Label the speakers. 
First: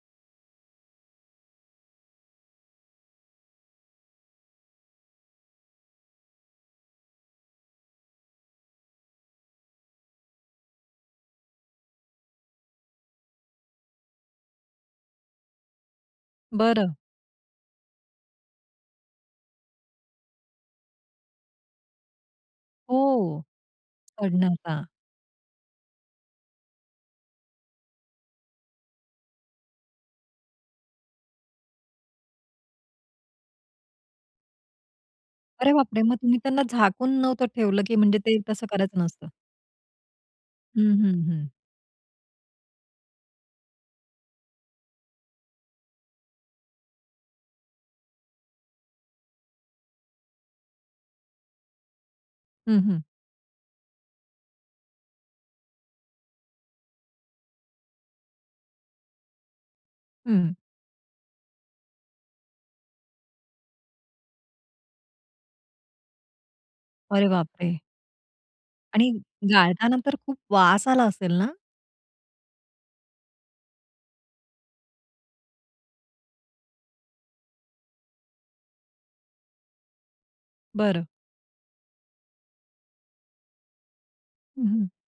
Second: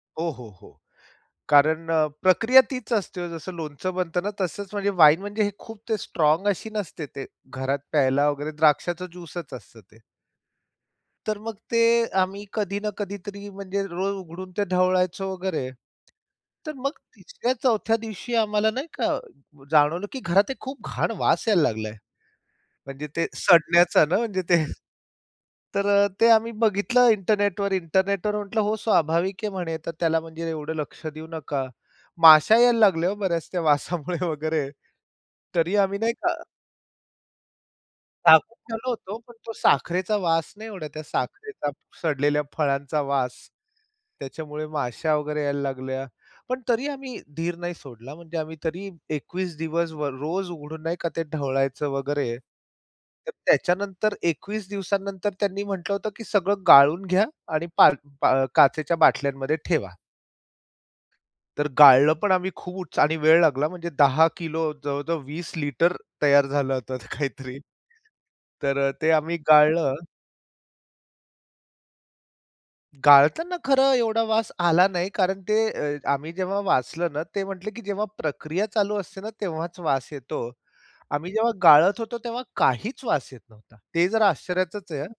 Speaker 1: हो, हो, हो, कारण अ, प्रक्रिया तीच असते. जसं लोणचं बनत ना? तसच म्हणजे वाईन म्हणजे खूप ते स्ट्राँग अशी नसते. ते घरात प्यायला वगैरे द्राक्षाच ज्यूसच असतं ते. तर मग ते, आम्ही कधी ना कधीतरी म्हणजे रोज उघडून ते ढवळायचं वगैरे, तर मग
Speaker 2: बरं.
Speaker 1: 3-4 दिवशी आम्हाला नाही का? जाणवलं की घरात एक खूप घाण वास यायला लागलाय. म्हणजे ते,
Speaker 2: हो,
Speaker 1: सडण्याचा ना म्हणजे ते
Speaker 2: सडण्याचा.
Speaker 1: तर अ, ते आम्ही बघितलं इंटरनेटवर. इंटरनेटवर म्हटलं, "हो स्वाभाविक आहे म्हणे तर त्याला म्हणजे एवढं लक्ष देऊ नका." माश्या यायला लागल्या हो बऱ्याच, त्या वासामुळे वगैरे
Speaker 2: अरे
Speaker 1: तरी आम्ही
Speaker 2: बापरे!
Speaker 1: नाही
Speaker 2: मग
Speaker 1: का
Speaker 2: तुम्ही त्यांना झाकून नव्हतं ठेवलं? की म्हणजे ते
Speaker 1: झाकून
Speaker 2: तसं
Speaker 1: ठेवलं
Speaker 2: करत
Speaker 1: होतो.
Speaker 2: नसतं?
Speaker 1: पण तो साखरेचा वास नाही
Speaker 2: हं,
Speaker 1: एवढा त्या
Speaker 2: हं, हं.
Speaker 1: साखरेचा सडलेल्या फळांचा वास. त्याच्यामुळे माश्या वगैरे यायला लागल्या. पण तरी आम्ही धीर नाही सोडला. म्हणजे आम्ही तरी 21 दिवस वर रोज उघडून नाही का, ते ढवळायचं वगैरे.
Speaker 2: हं, हं.
Speaker 1: तर त्याच्यानंतर 21 दिवसानंतर त्यांनी म्हटलं होतं, "की सगळं गाळून घ्या आणि पार पा काचेच्या बाटल्यांमध्ये ठेवा."
Speaker 2: हं.
Speaker 1: तर गाळलं पण आम्ही खूप आणि वेळ लागला म्हणजे 10 किलो, जवळ-जवळ 20 लिटर तयार झालं होतं
Speaker 2: अरे बाप
Speaker 1: काहीतरी.
Speaker 2: रे!
Speaker 1: तर अ,
Speaker 2: आणि
Speaker 1: ते आम्ही
Speaker 2: गाळताना
Speaker 1: गाळलं.
Speaker 2: तर खूप वास आला असेल ना?
Speaker 1: गाळताना खरं एवढा वास आला नाही कारण ते अ, आम्ही जेव्हा वाचलं ना, ते म्हटले, "की जेव्हा प्रक्रिया चालू असते ना? तेव्हाच वास येतो."
Speaker 2: बरं.
Speaker 1: आम्ही जेव्हा गाळत होतो तेव्हा काहीच वास येत नव्हता. ते जरा
Speaker 2: हं, हं.
Speaker 1: आश्चर्याचच आहे.